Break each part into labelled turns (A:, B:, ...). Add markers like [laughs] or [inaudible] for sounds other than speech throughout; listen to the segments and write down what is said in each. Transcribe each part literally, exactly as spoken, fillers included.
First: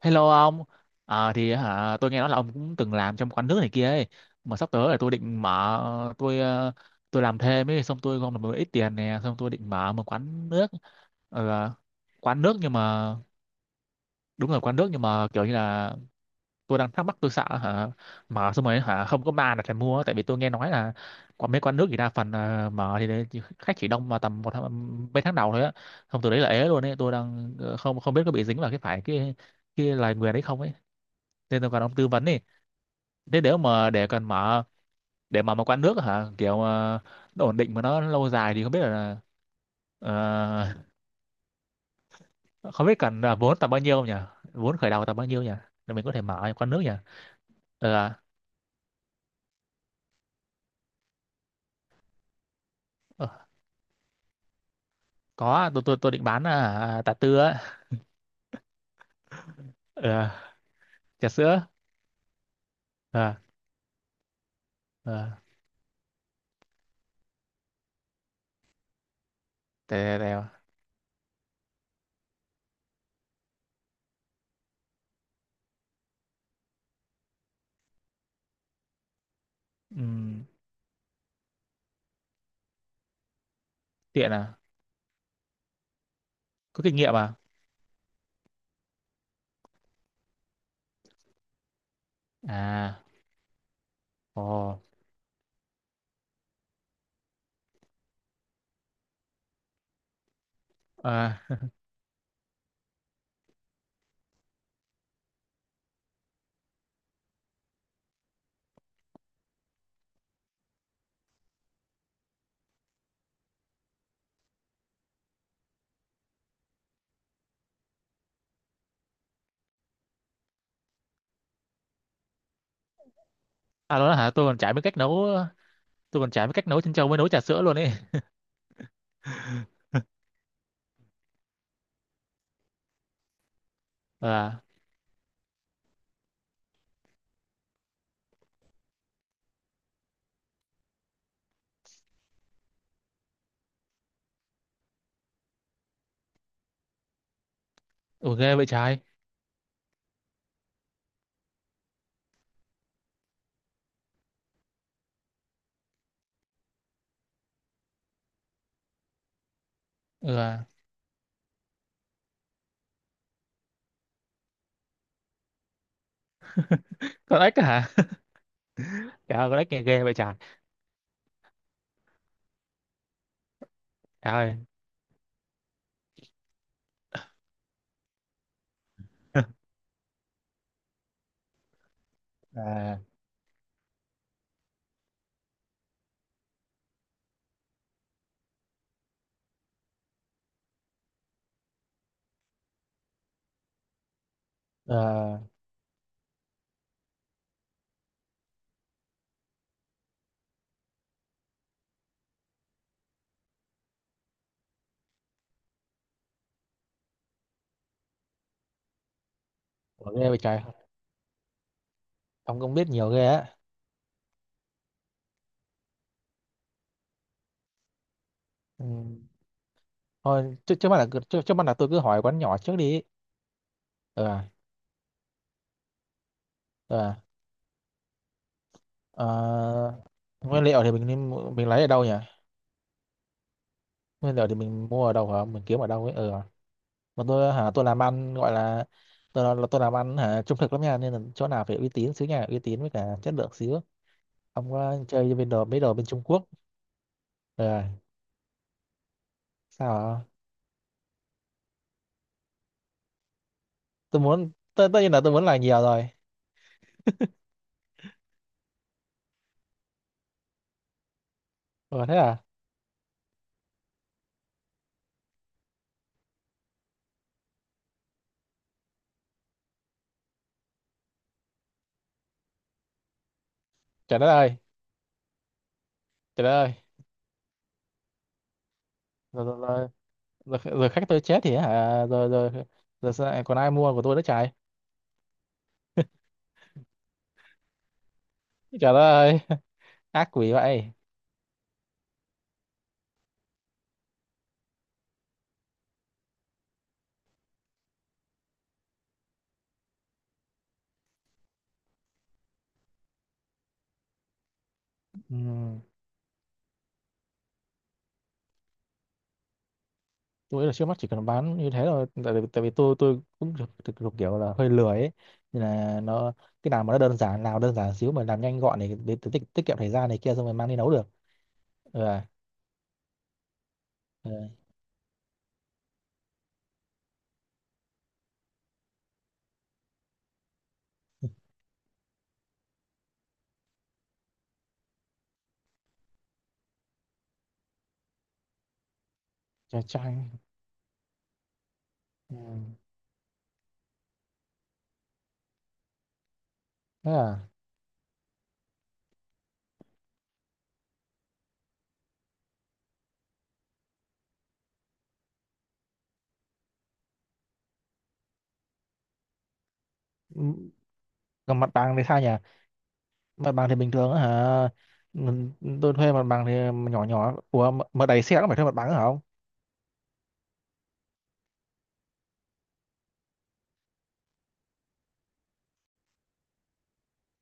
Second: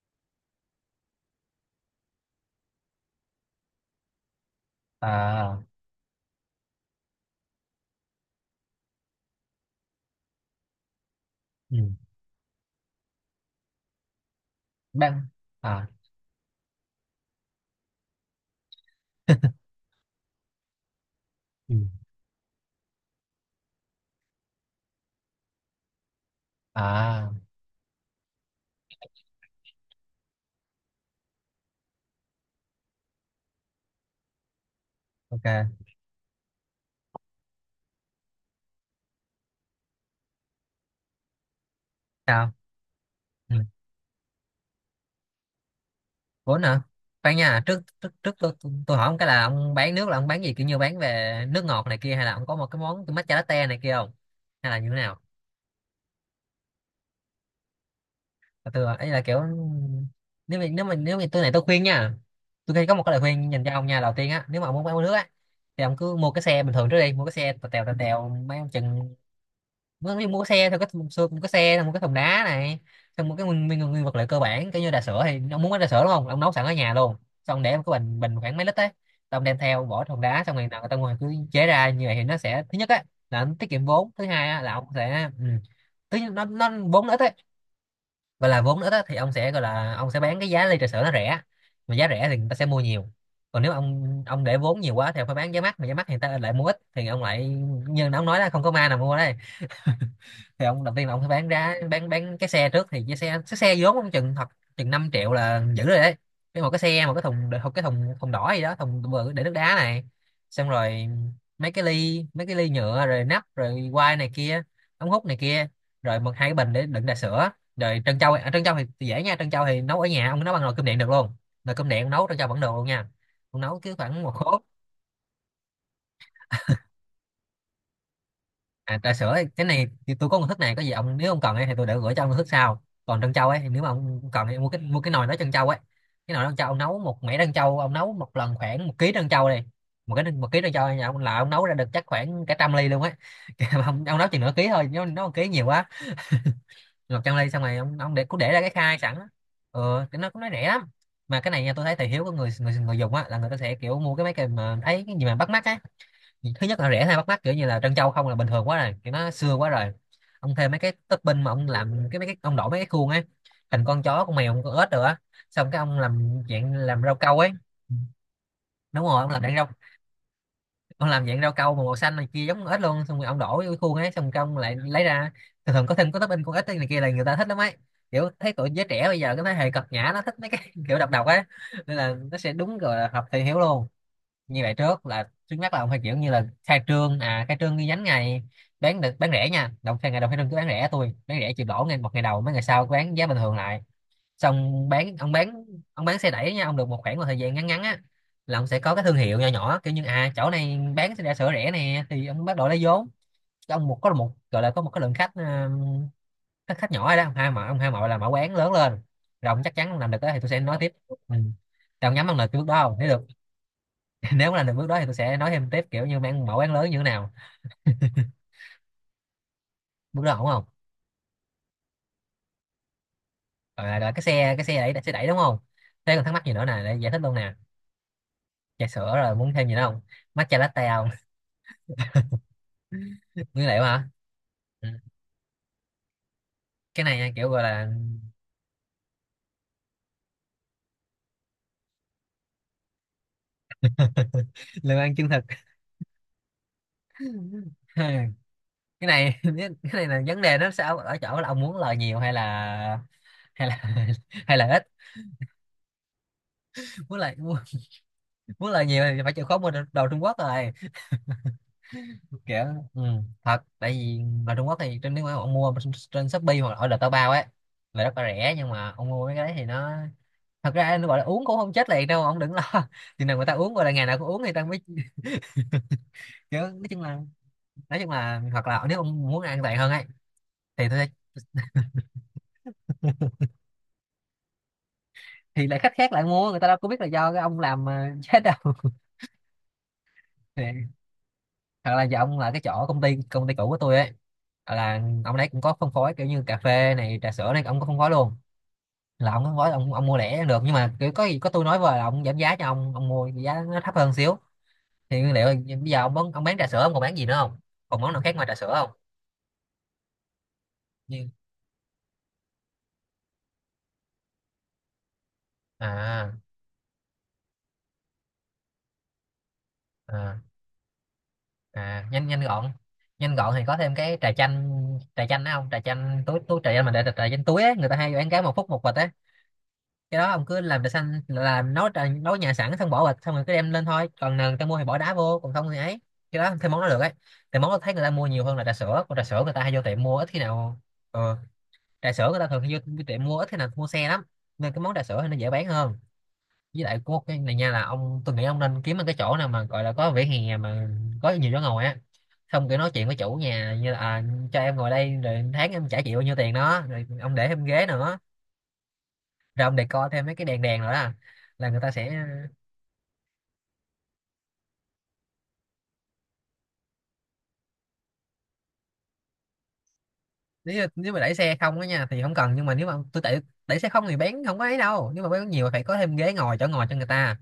A: Hello ông. Ờ, thì hả tôi nghe nói là ông cũng từng làm trong quán nước này kia ấy, mà sắp tới là tôi định
B: À.
A: mở, tôi ờ, tôi làm thêm ấy, xong tôi gom được một ít tiền nè, xong tôi định mở một quán nước. Ờ,
B: Ừ.
A: Quán nước, nhưng mà đúng rồi, quán nước nhưng
B: Ban
A: mà kiểu như
B: à.
A: là tôi đang thắc mắc. Tôi sợ hả mở xong rồi hả không có ma là
B: [laughs]
A: phải mua, tại vì tôi nghe nói là có mấy
B: Ừ.
A: quán nước thì đa phần ờ, mở thì đấy, chỉ- khách chỉ đông vào tầm một tháng, mấy tháng đầu thôi á, xong từ đấy là ế luôn ấy. Tôi
B: À,
A: đang ờ, không không biết có bị dính vào cái phải cái cái lời nguyền đấy không ấy, nên tôi cần ông tư vấn đi. Thế nếu mà để cần mở để mở một
B: ok.
A: quán nước hả kiểu ờ, nó ổn định mà nó lâu dài thì không biết là ờ,
B: Sao?
A: không biết cần là
B: Ừ.
A: vốn tầm bao nhiêu nhỉ? Vốn khởi đầu tầm bao nhiêu nhỉ, để mình có thể mở
B: Vốn
A: quán
B: hả?
A: nước nhỉ?
B: Khoan nha, trước trước
A: ờ,
B: trước tôi, tôi, tôi hỏi ông cái là ông bán nước là ông bán gì, kiểu như bán về nước ngọt này kia, hay là ông có một cái món cái
A: ờ,
B: matcha latte này kia không, hay là như thế nào?
A: có, tôi tôi tôi định bán ờ, à, trà tư á.
B: Và tôi ấy là kiểu,
A: Ờ,
B: nếu mà nếu mà nếu mà
A: trà
B: tôi này tôi
A: sữa.
B: khuyên nha, tôi thấy có một cái lời
A: ờ,
B: khuyên dành cho ông nha, đầu tiên á, nếu mà ông muốn bán nước á
A: ờ,
B: thì ông cứ mua cái xe bình thường trước đi, mua cái xe tèo tèo tèo tèo, mấy ông chừng nó
A: để,
B: mới
A: để,
B: mua xe thôi, có thùng xương, một cái xe thùng, một cái thùng đá này. Xong một cái nguyên, nguyên, nguyên vật liệu cơ bản, kiểu như trà sữa, thì ông muốn cái trà sữa đúng không, ông nấu sẵn ở nhà luôn, xong ông để một cái bình bình khoảng mấy lít ấy, xong đem theo bỏ thùng đá,
A: Ừm,
B: xong rồi nào người ta ngoài cứ chế ra như vậy. Thì nó sẽ, thứ nhất á, là nó tiết kiệm vốn, thứ
A: tiện
B: hai
A: à?
B: á là ông sẽ, ừ, thứ nhất nó nó
A: Có kinh
B: vốn nó
A: nghiệm
B: ít ấy,
A: à?
B: gọi là vốn nó ít á, thì ông sẽ, gọi là ông sẽ bán cái giá ly trà sữa nó rẻ, mà giá rẻ thì người ta sẽ mua
A: À.
B: nhiều. Còn nếu ông ông
A: Ồ.
B: để vốn nhiều quá thì ông phải bán giá mắc, mà giá mắc thì người ta lại mua ít, thì ông lại như ông nói là không có ma nào mua đây. Thì ông đầu tiên là ông phải
A: À,
B: bán ra, bán bán cái xe trước, thì cái xe cái xe vốn ông chừng thật, chừng năm triệu là giữ rồi đấy. Cái một cái xe, một cái thùng một cái thùng thùng đỏ gì đó, thùng bự để nước đá này, xong rồi mấy cái ly, mấy cái ly nhựa rồi nắp rồi quai này kia, ống hút này kia, rồi một hai cái bình để đựng trà sữa, rồi trân châu. À, trân châu thì dễ nha, trân châu thì nấu ở nhà, ông nấu bằng nồi cơm điện được luôn, nồi cơm điện nấu trân châu vẫn được luôn nha. Ông nấu cứ
A: à, đó là
B: khoảng
A: hả
B: một
A: tôi còn
B: hố.
A: chả biết cách nấu. Tôi còn chả biết cách nấu chân trâu, mới nấu trà sữa luôn ấy.
B: À, trà sữa ấy, cái này thì tôi có công thức này, có gì ông nếu ông cần ấy thì tôi để gửi cho ông công thức sau. Còn trân châu ấy thì nếu mà ông cần
A: Ờ
B: thì mua cái, mua cái nồi đó trân châu ấy. Cái nồi trân châu ông nấu một mẻ trân châu, ông nấu một lần khoảng một ký trân châu này. Một cái, một ký trân châu nhà ông là ông nấu ra được chắc khoảng cả trăm ly luôn ấy. [laughs] Kìa, mà ông, ông, nấu chừng nửa ký thôi, nếu nó một ký nhiều quá, một trăm ly. Xong rồi ông ông để cứ
A: ok
B: để ra
A: vậy,
B: cái khai
A: trái,
B: sẵn á. Ừ, cái nó cũng nó rẻ lắm. Mà cái này nha, tôi thấy thị hiếu của người người người dùng á là người ta sẽ kiểu mua cái, mấy cái mà thấy cái gì mà bắt mắt á. Thứ nhất là rẻ hay bắt mắt, kiểu như là trân châu không là bình thường quá rồi, kiểu nó xưa quá rồi,
A: ừ.
B: ông thêm mấy cái topping, mà ông làm cái mấy cái ông đổ mấy cái khuôn ấy, thành con chó con mèo con ếch rồi á, xong cái ông làm dạng, làm rau câu
A: Con
B: ấy.
A: ếch á hả?
B: Đúng rồi, ông
A: Trời
B: làm
A: ơi,
B: dạng
A: con
B: rau,
A: ếch nghe ghê vậy trời.
B: ông làm dạng rau câu mà màu xanh này kia giống con ếch luôn, xong rồi ông đổ vô cái khuôn ấy, xong
A: Trời
B: cái ông
A: ơi.
B: lại lấy ra. Thường thường có thêm có topping con ếch này kia là người ta thích lắm ấy, kiểu thấy tụi giới trẻ bây giờ, cái thế
A: [laughs]
B: hệ cật nhã nó thích mấy cái [laughs] kiểu độc độc ấy, nên là nó sẽ, đúng rồi,
A: À,
B: là hợp thị hiếu luôn. Như vậy trước là trước mắt là ông phải kiểu như là khai trương, à khai trương ghi nhánh ngày, bán được, bán rẻ nha đồng khai, ngày đầu khai trương cứ bán rẻ, tôi bán rẻ chịu lỗ ngay một ngày đầu, mấy ngày sau bán giá bình thường lại, xong bán ông
A: ờ,
B: bán, ông bán xe đẩy nha, ông được một khoảng một thời gian ngắn ngắn á, là ông sẽ có cái thương hiệu nhỏ nhỏ, kiểu như à chỗ này bán xe đạp sửa rẻ nè, thì ông bắt đầu lấy vốn. Cho ông một, có một, gọi là có một cái lượng khách, ờ, khách khách nhỏ rồi đó, ông hai mợ, ông hai mợ là mở quán lớn lên, rồi ông chắc chắn ông làm
A: ủa
B: được đó,
A: ghê vậy
B: thì tôi
A: trời.
B: sẽ nói tiếp. Ừ. Thì nhắm bằng lời cái
A: Ông
B: bước
A: cũng
B: đó
A: biết
B: không? Nếu
A: nhiều
B: được.
A: ghê á.
B: [laughs] Nếu mà làm được bước đó thì tôi sẽ nói thêm tiếp, kiểu như mang mẫu án lớn như thế nào.
A: Ừ.
B: Bước đó ổn
A: Thôi,
B: không?
A: trước trước mắt là cứ- trước, trước mắt là tôi cứ hỏi quán nhỏ trước đi.
B: Rồi, rồi cái
A: Ờ, à.
B: xe cái xe đẩy, xe đẩy đúng không? Thế còn thắc mắc gì nữa nè, để
A: Ờ,
B: giải thích
A: à.
B: luôn nè, trà sữa
A: Ờ,
B: rồi muốn thêm gì nữa không, matcha
A: nguyên liệu
B: latte
A: thì mình
B: không?
A: nên mua- mình lấy ở đâu nhỉ?
B: [laughs] Nguyên liệu hả?
A: Nguyên liệu thì mình
B: Ừ.
A: mua ở đâu hả? Mình kiếm ở đâu ấy? Ờ, ừ, à.
B: Cái này
A: Mà
B: nha, kiểu
A: tôi
B: gọi
A: hả tôi
B: là,
A: làm ăn gọi là, tôi là tôi làm ăn hả trung thực lắm nha, nên là chỗ nào phải uy tín xíu nha, uy tín với cả chất lượng xíu.
B: [laughs]
A: Ông có
B: lương ăn chân
A: chơi
B: thực.
A: bên đồ mấy đồ bên Trung Quốc? Ờ.
B: [laughs] Cái này, [laughs]
A: Sao
B: cái này là
A: hả?
B: vấn đề, nó sao ở chỗ là ông muốn lời nhiều hay là, hay là [laughs]
A: Tôi muốn
B: hay là ít?
A: tất tất nhiên là tôi muốn làm nhiều rồi.
B: Muốn lời muốn, muốn lời nhiều thì phải chịu khó mua đồ Trung Quốc rồi,
A: Ừ, thế à?
B: kiểu, ừ, thật. Tại vì ở Trung Quốc thì trên, nếu mà ông mua trên Shopee hoặc là ở Taobao Bao ấy là rất là rẻ, nhưng mà ông mua mấy cái đấy thì nó, thật ra nó gọi là uống cũng không chết liền đâu ông đừng lo. [laughs] Chừng nào người ta uống, gọi là ngày nào
A: Trời đất
B: cũng uống thì
A: ơi.
B: ta mới,
A: Trời đất
B: kiểu
A: ơi.
B: nói chung là, nói chung là hoặc là nếu ông muốn
A: Rồi, rồi,
B: an toàn hơn ấy
A: rồi, rồi,
B: thì
A: rồi khách
B: thôi-
A: tôi chết thì hả? Rồi, rồi, rồi sao lại còn ai mua của tôi nữa trời?
B: thì lại khách khác lại
A: [laughs]
B: mua, người ta đâu có biết là do cái ông làm mà chết đâu.
A: Trời đất
B: [laughs]
A: ơi. [laughs] Ác quỷ
B: Thì,
A: vậy.
B: hoặc là giờ ông là cái chỗ công ty công ty cũ của tôi ấy, là ông đấy cũng có phân phối, kiểu như cà phê này trà sữa này, ông có phân phối luôn, là ông gói ông ông mua lẻ được, nhưng mà kiểu có gì có tôi nói với là ông giảm giá cho ông ông mua giá nó thấp hơn xíu, thì nguyên liệu.
A: Ừm,
B: Bây giờ ông bán, ông bán trà sữa ông còn bán gì nữa không, còn món nào khác ngoài trà sữa không?
A: tôi nghĩ là trước mắt chỉ cần
B: Như
A: bán như thế thôi, tại, vì- tại vì tôi tôi cũng thực thực thực kiểu là hơi lười ấy, nên là
B: à,
A: nó, cái nào mà nó đơn giản, nào đơn giản xíu mà làm nhanh gọn này, để tiết, tiết kiệm thời gian này kia,
B: à,
A: xong rồi mang đi nấu được. Ừ,
B: à,
A: à,
B: nhanh, nhanh gọn. Nhanh gọn thì có thêm cái
A: ừ.
B: trà chanh, trà chanh đó không, trà chanh túi, túi trà chanh mà, để trà chanh túi á, người ta hay bán cái một phút một bịch á, cái đó ông cứ làm trà xanh là nấu trà nấu nhà sẵn, xong bỏ bịch xong rồi cứ đem lên thôi, còn nào người ta mua thì bỏ đá vô, còn không thì ấy, cái đó thêm món đó được ấy. Thì món đó thấy người ta mua nhiều hơn là trà sữa, còn trà sữa người ta hay
A: Trà
B: vô tiệm mua
A: chanh.
B: ít khi
A: [laughs]
B: nào. Ờ, trà sữa người ta thường
A: Ừm,
B: hay vô, vô tiệm mua ít khi nào, mua xe lắm, nên cái món trà sữa thì nó dễ bán hơn. Với lại
A: thế
B: có một cái
A: à?
B: này nha, là ông tôi nghĩ ông nên kiếm một cái chỗ nào mà gọi là có vỉa hè mà có nhiều chỗ ngồi á, xong kiểu nói chuyện với chủ nhà như là, à, cho em ngồi đây rồi tháng em trả chịu bao nhiêu tiền đó, rồi ông để thêm ghế nữa, rồi ông decor thêm mấy cái đèn
A: Ừm,
B: đèn nữa là
A: còn
B: là
A: mặt
B: người ta
A: bằng thì sao
B: sẽ,
A: nhỉ? Mặt bằng thì bình thường á hả? Ừ, tôi thuê mặt bằng thì nhỏ nhỏ. Ủa mà mà đẩy xe cũng phải thuê mặt bằng á hả không?
B: nếu nếu mà đẩy xe không á nha thì không cần, nhưng mà nếu mà tôi đẩy, đẩy xe không thì bán không có ấy đâu, nhưng mà bán nhiều phải có thêm ghế ngồi chỗ ngồi cho người ta.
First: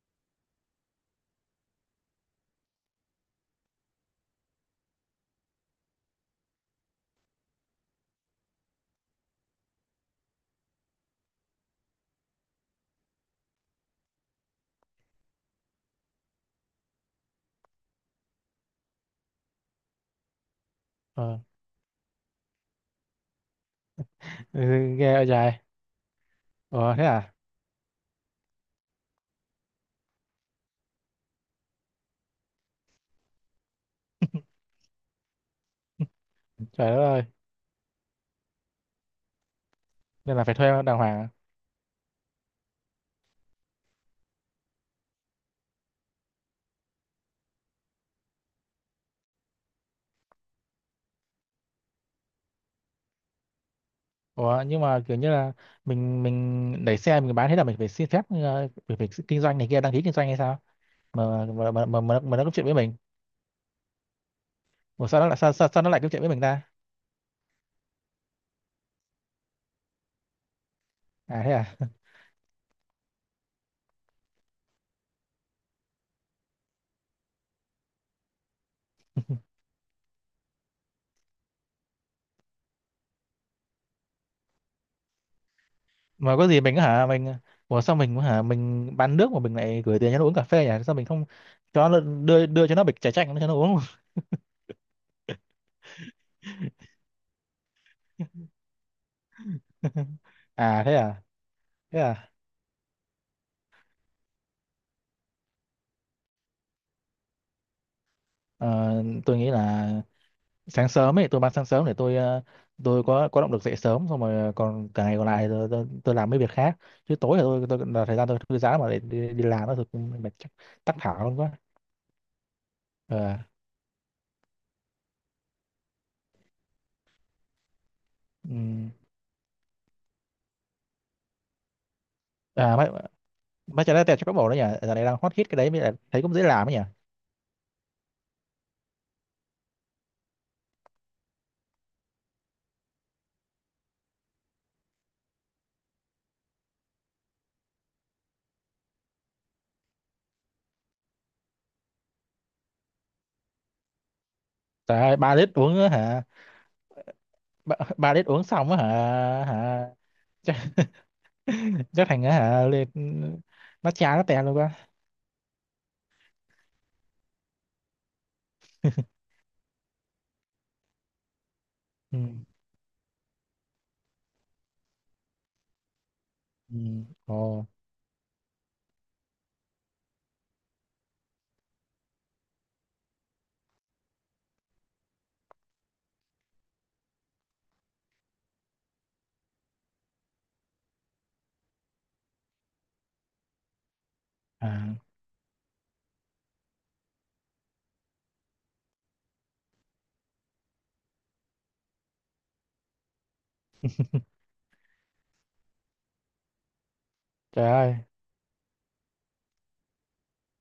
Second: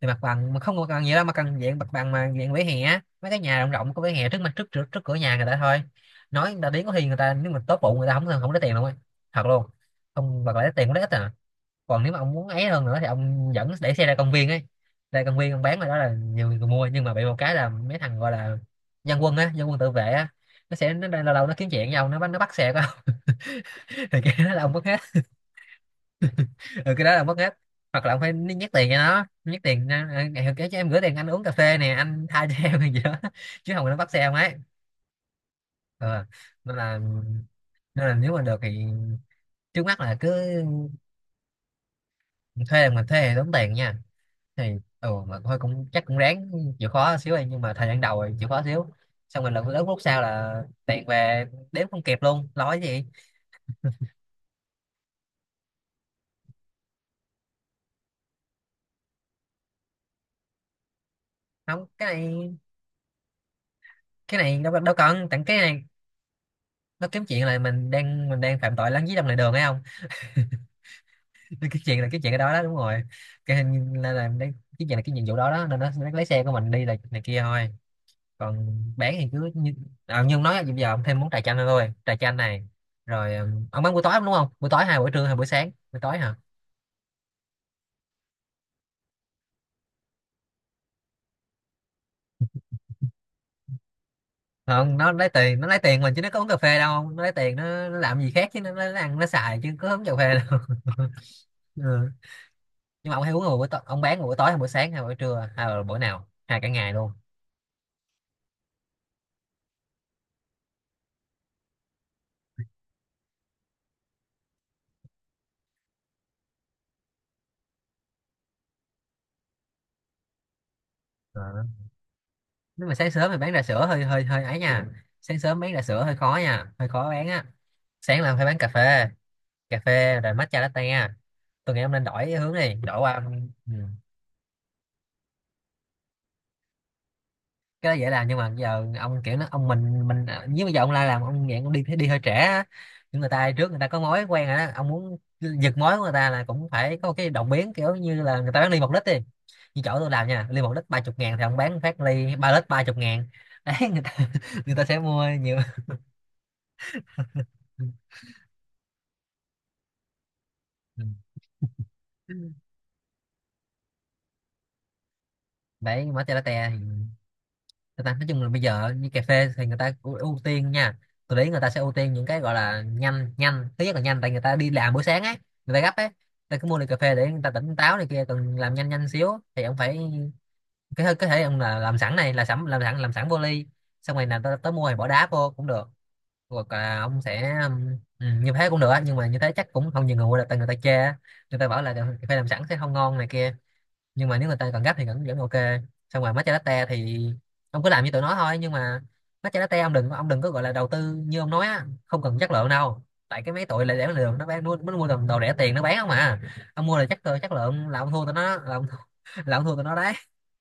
B: Thì mặt bằng mà không có cần nhiều đâu, mà cần dạng mặt bằng mà dạng vỉa hè á, mấy cái nhà rộng rộng có vỉa hè trước mặt, trước trước, trước cửa nhà người ta thôi, nói người ta đến, có khi người ta nếu mà tốt bụng người ta không không lấy tiền luôn ấy, thật luôn, không, hoặc là lấy tiền cũng lấy ít à. Còn nếu mà ông muốn ấy hơn nữa thì ông dẫn để xe ra công viên ấy, ra công viên ông bán ở đó là nhiều người mua, nhưng mà bị một cái là Mấy thằng gọi là dân quân á, dân quân tự vệ á, nó sẽ nó lâu
A: Ờ.
B: lâu nó kiếm chuyện với ông, nó bắt nó bắt xe của ông. [laughs] Thì cái đó
A: Ừ,
B: là ông mất hết.
A: nghe dài.
B: Ừ,
A: Ủa
B: cái
A: thế
B: đó là ông
A: à?
B: mất hết. Hoặc là ông phải nhét tiền cho nó, nhét tiền ra, "Ờ, ngày kia cho em gửi tiền anh uống cà phê nè, anh tha cho [laughs] em hay gì đó." [laughs] Chứ không là nó bắt xe ông ấy. Ờ, nên
A: Trời đất
B: là,
A: ơi.
B: nên là nếu mà được thì trước mắt là cứ
A: Nên là phải thuê đàng hoàng à?
B: thuê. Là mình thuê thì tốn tiền nha, thì ừ mà thôi cũng chắc cũng ráng chịu khó xíu ấy, nhưng mà thời gian đầu thì chịu khó xíu, xong rồi lần lúc lúc sau là tiện về đếm không kịp luôn nói gì.
A: Ủa nhưng mà kiểu như là mình mình đẩy xe mình bán, thế là mình phải xin phép, ờ, mình phải kinh doanh này kia, đăng ký kinh doanh hay sao mà mà mà
B: Không,
A: mà, mà,
B: cái
A: mà nó có
B: này,
A: chuyện với mình?
B: cái này đâu đâu
A: Ủa sao nó
B: cần
A: lại,
B: tặng
A: sao,
B: cái
A: sao,
B: này.
A: sao nó lại có chuyện với mình ta?
B: Nó kiếm chuyện là mình đang mình đang phạm tội lấn dưới lòng lề đường hay không.
A: À thế
B: [laughs] Cái
A: à?
B: chuyện là, cái chuyện cái đó đó đúng rồi. Cái hình là, là cái chuyện là cái nhiệm vụ đó đó, nên nó, nó lấy xe của mình đi là này kia thôi. Còn bán thì cứ như, à, nhưng nói là bây giờ ông thêm món trà chanh nữa thôi, trà chanh này. Rồi ừ, ông bán buổi tối đúng không, buổi tối hai, buổi trưa hai, buổi sáng buổi tối hả?
A: Mà có gì mình hả mình? Ủa sao mình hả mình bán nước mà mình lại gửi tiền cho nó uống cà phê nhỉ? Sao mình không cho nó đưa đưa cho nó bịch trà chanh cho nó uống?
B: Không, nó lấy tiền, nó lấy tiền mình chứ nó có uống cà phê đâu. Nó lấy tiền nó, nó làm gì khác chứ nó, nó, ăn nó xài chứ có uống cà
A: [laughs]
B: phê đâu.
A: À thế à?
B: [laughs] Ừ.
A: Thế à?
B: Nhưng mà ông hay uống vào buổi tối, ông bán vào buổi tối hay buổi sáng hay buổi trưa hay là buổi nào hay cả ngày luôn?
A: Ờ, tôi nghĩ là sáng sớm ấy, tôi bán sáng sớm để tôi ờ, tôi có có động lực dậy sớm, xong rồi ờ, còn cả ngày còn lại tôi, tôi, tôi làm mấy việc khác, chứ tối là tôi tôi là thời gian tôi thư giãn mà, để đi, đi làm nó thực cũng mệt, chắc tắc thở luôn
B: Ờ.
A: quá.
B: Nếu mà sáng sớm thì
A: Ờ,
B: bán trà sữa hơi hơi hơi ấy nha. Sáng sớm bán trà sữa hơi khó nha, hơi khó bán á. Sáng là phải bán cà
A: ừm.
B: phê, cà phê rồi matcha latte. Tôi nghĩ ông nên đổi hướng đi,
A: À, mấy
B: đổi qua. Ừ.
A: mấy trái tẹt cho các bộ đấy nhỉ, giờ này đang hot hit cái đấy, mới lại thấy cũng dễ làm ấy nhỉ.
B: Cái đó dễ làm nhưng mà giờ ông kiểu nó, ông mình mình ờ, nếu bây giờ ông la làm ông nghiện, ông đi đi hơi trễ á. Những người ta trước người ta có mối quen rồi đó, ông muốn giật mối của người ta là cũng phải có cái động biến, kiểu như là người ta bán ly một lít đi. Như chỗ tôi làm nha, ly một lít ba chục ngàn thì ông bán phát ly ba lít ba chục ngàn, [laughs] đấy người ta [laughs] người ta sẽ
A: Trời ơi,
B: mua
A: ba lít
B: nhiều.
A: uống á hả? Ba, [laughs] ba lít uống xong á hả? Hả? Chắc, [laughs] chắc thành á
B: Ừ.
A: hả lên, nó chán nó tẹt luôn quá.
B: Đấy, mở chai latte. Người ta nói chung là bây giờ như cà phê thì người ta ưu ưu tiên nha. Tôi thấy người ta sẽ ưu tiên
A: Ừ.
B: những cái gọi là nhanh, nhanh thứ nhất là nhanh, tại người ta đi làm buổi sáng ấy, người ta gấp ấy, người ta cứ mua
A: Ừ.
B: ly cà phê để người ta
A: Ồ.
B: tỉnh táo này kia, cần làm nhanh nhanh xíu thì ông phải, cái hơi- có thể ông là làm sẵn, này là sẵn, làm sẵn làm sẵn vô ly, xong rồi là tới, tới mua thì bỏ đá vô cũng được. Hoặc là ông sẽ ừm, ừ, như thế cũng được á, nhưng mà như thế chắc cũng không nhiều người mua được tại người ta chê á. Người ta bảo là cà phê làm sẵn sẽ không ngon này kia, nhưng mà nếu người
A: À,
B: ta cần gấp thì vẫn vẫn ok. Xong rồi matcha latte thì ông cứ làm như tụi nó thôi, nhưng mà matcha latte ông đừng ông đừng có gọi là đầu tư như ông nói á, không cần chất lượng đâu, tại cái mấy tụi lại để lượng nó bán, nó, nó mua đồ, đồ rẻ tiền nó bán không à. Ông mua là chất lượng, chất
A: trời
B: lượng
A: ơi,
B: là ông thua tụi nó, là ông thua, [laughs] là ông thua tụi nó đấy.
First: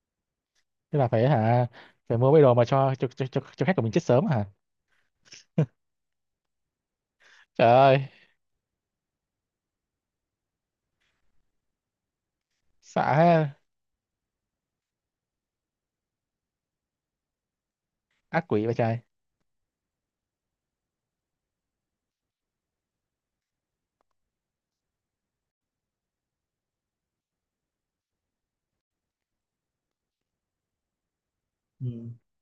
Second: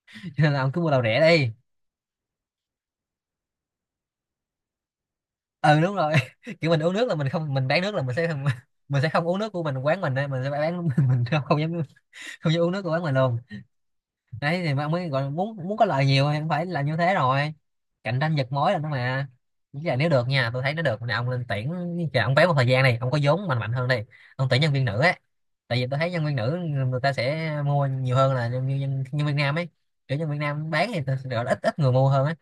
B: [laughs] Cho nên là ông cứ mua
A: thế
B: đồ
A: là
B: rẻ
A: phải
B: đi.
A: hả, phải mua mấy đồ mà cho cho cho, cho, cho khách của mình chết sớm hả?
B: Ừ, đúng rồi. [laughs] Kiểu mình uống nước là mình không, mình
A: Trời
B: bán nước là
A: ơi.
B: mình sẽ [laughs] mình sẽ không uống nước của mình, quán mình đây mình sẽ bán, [laughs] mình không không dám, không dám uống nước của quán mình luôn.
A: Xã.
B: Đấy, thì mà mới gọi, muốn muốn có lợi nhiều thì cũng phải là như thế rồi. Cạnh tranh
A: Ác
B: giật
A: quỷ
B: mối
A: vậy
B: là nó
A: trời.
B: mà. Với là nếu được nha, tôi thấy nó được nè, ông lên tuyển, chờ ông béo một thời gian này, ông có vốn mạnh mạnh hơn đi, ông tuyển nhân viên nữ ấy, tại vì tôi thấy nhân viên nữ người ta sẽ mua nhiều hơn là nhân viên nhân, nhân viên nam ấy. Kiểu nhân viên nam bán thì tôi gọi là ít ít người mua
A: Ừ.
B: hơn á.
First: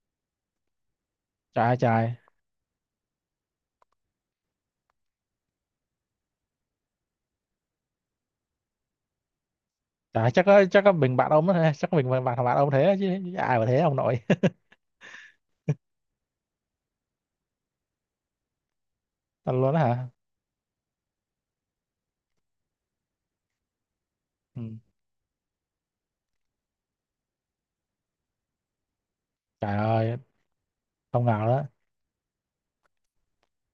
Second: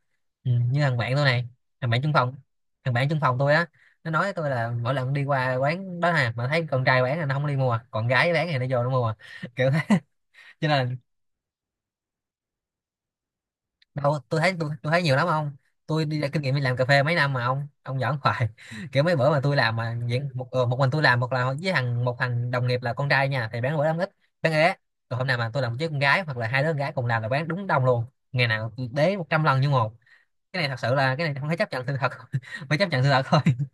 B: Ừ, như thằng bạn tôi này,
A: Trời ơi,
B: thằng bạn chung
A: trời.
B: phòng thằng bạn chung phòng tôi á, nó nói với tôi là mỗi lần đi qua quán đó nè mà thấy con trai bán là nó không đi mua, còn gái bán thì nó vô nó mua [laughs] kiểu thế.
A: Trời ơi, chắc có
B: Cho
A: chắc
B: nên
A: có
B: là
A: mình bạn ông đó ha, chắc có mình bạn bạn bạn ông thế chứ ai mà thế ông
B: đâu,
A: nội.
B: tôi thấy
A: [laughs]
B: tôi, tôi thấy nhiều lắm ông. Tôi đi ra kinh nghiệm đi làm cà phê mấy năm mà ông ông giỡn hoài. [laughs] Kiểu mấy bữa mà
A: Thật
B: tôi
A: luôn
B: làm
A: đó
B: mà
A: hả?
B: diễn một, ờ, một mình tôi làm, một là với thằng một thằng đồng nghiệp là con trai nha thì bán bữa lắm ít, bán
A: Ừ.
B: ế. Rồi hôm nào mà tôi làm với con gái hoặc là hai đứa con gái cùng làm là bán đúng đông luôn. Ngày nào tôi đế một trăm lần như
A: Trời
B: một.
A: ơi,
B: Cái này thật sự là
A: không
B: cái
A: ngờ
B: này không thể
A: đó.
B: chấp nhận sự thật. [laughs] Phải chấp nhận sự thật thôi. [laughs]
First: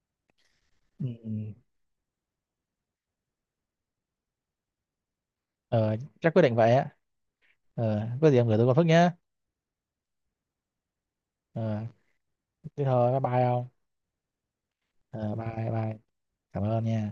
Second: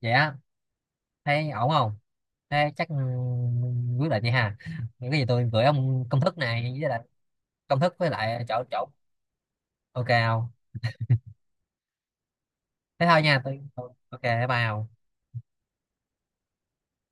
B: Vậy á,
A: Ừ. Ừ.
B: thấy ổn không? Thế chắc ừ, quyết định vậy ha. Những cái gì tôi gửi
A: Ờ,
B: ông công
A: chắc
B: thức
A: quyết định vậy
B: này với
A: á.
B: lại, công thức
A: Ờ,
B: với
A: có gì
B: lại
A: em gửi
B: chỗ
A: tôi con Phước
B: chỗ
A: nhé.
B: ok không?
A: Ờ, thế
B: Thế
A: thôi, bye
B: thôi nha,
A: bye
B: tôi
A: ông.
B: tôi ok. Bye bye Hồng.
A: Ờ, bye bye. Cảm ơn nha.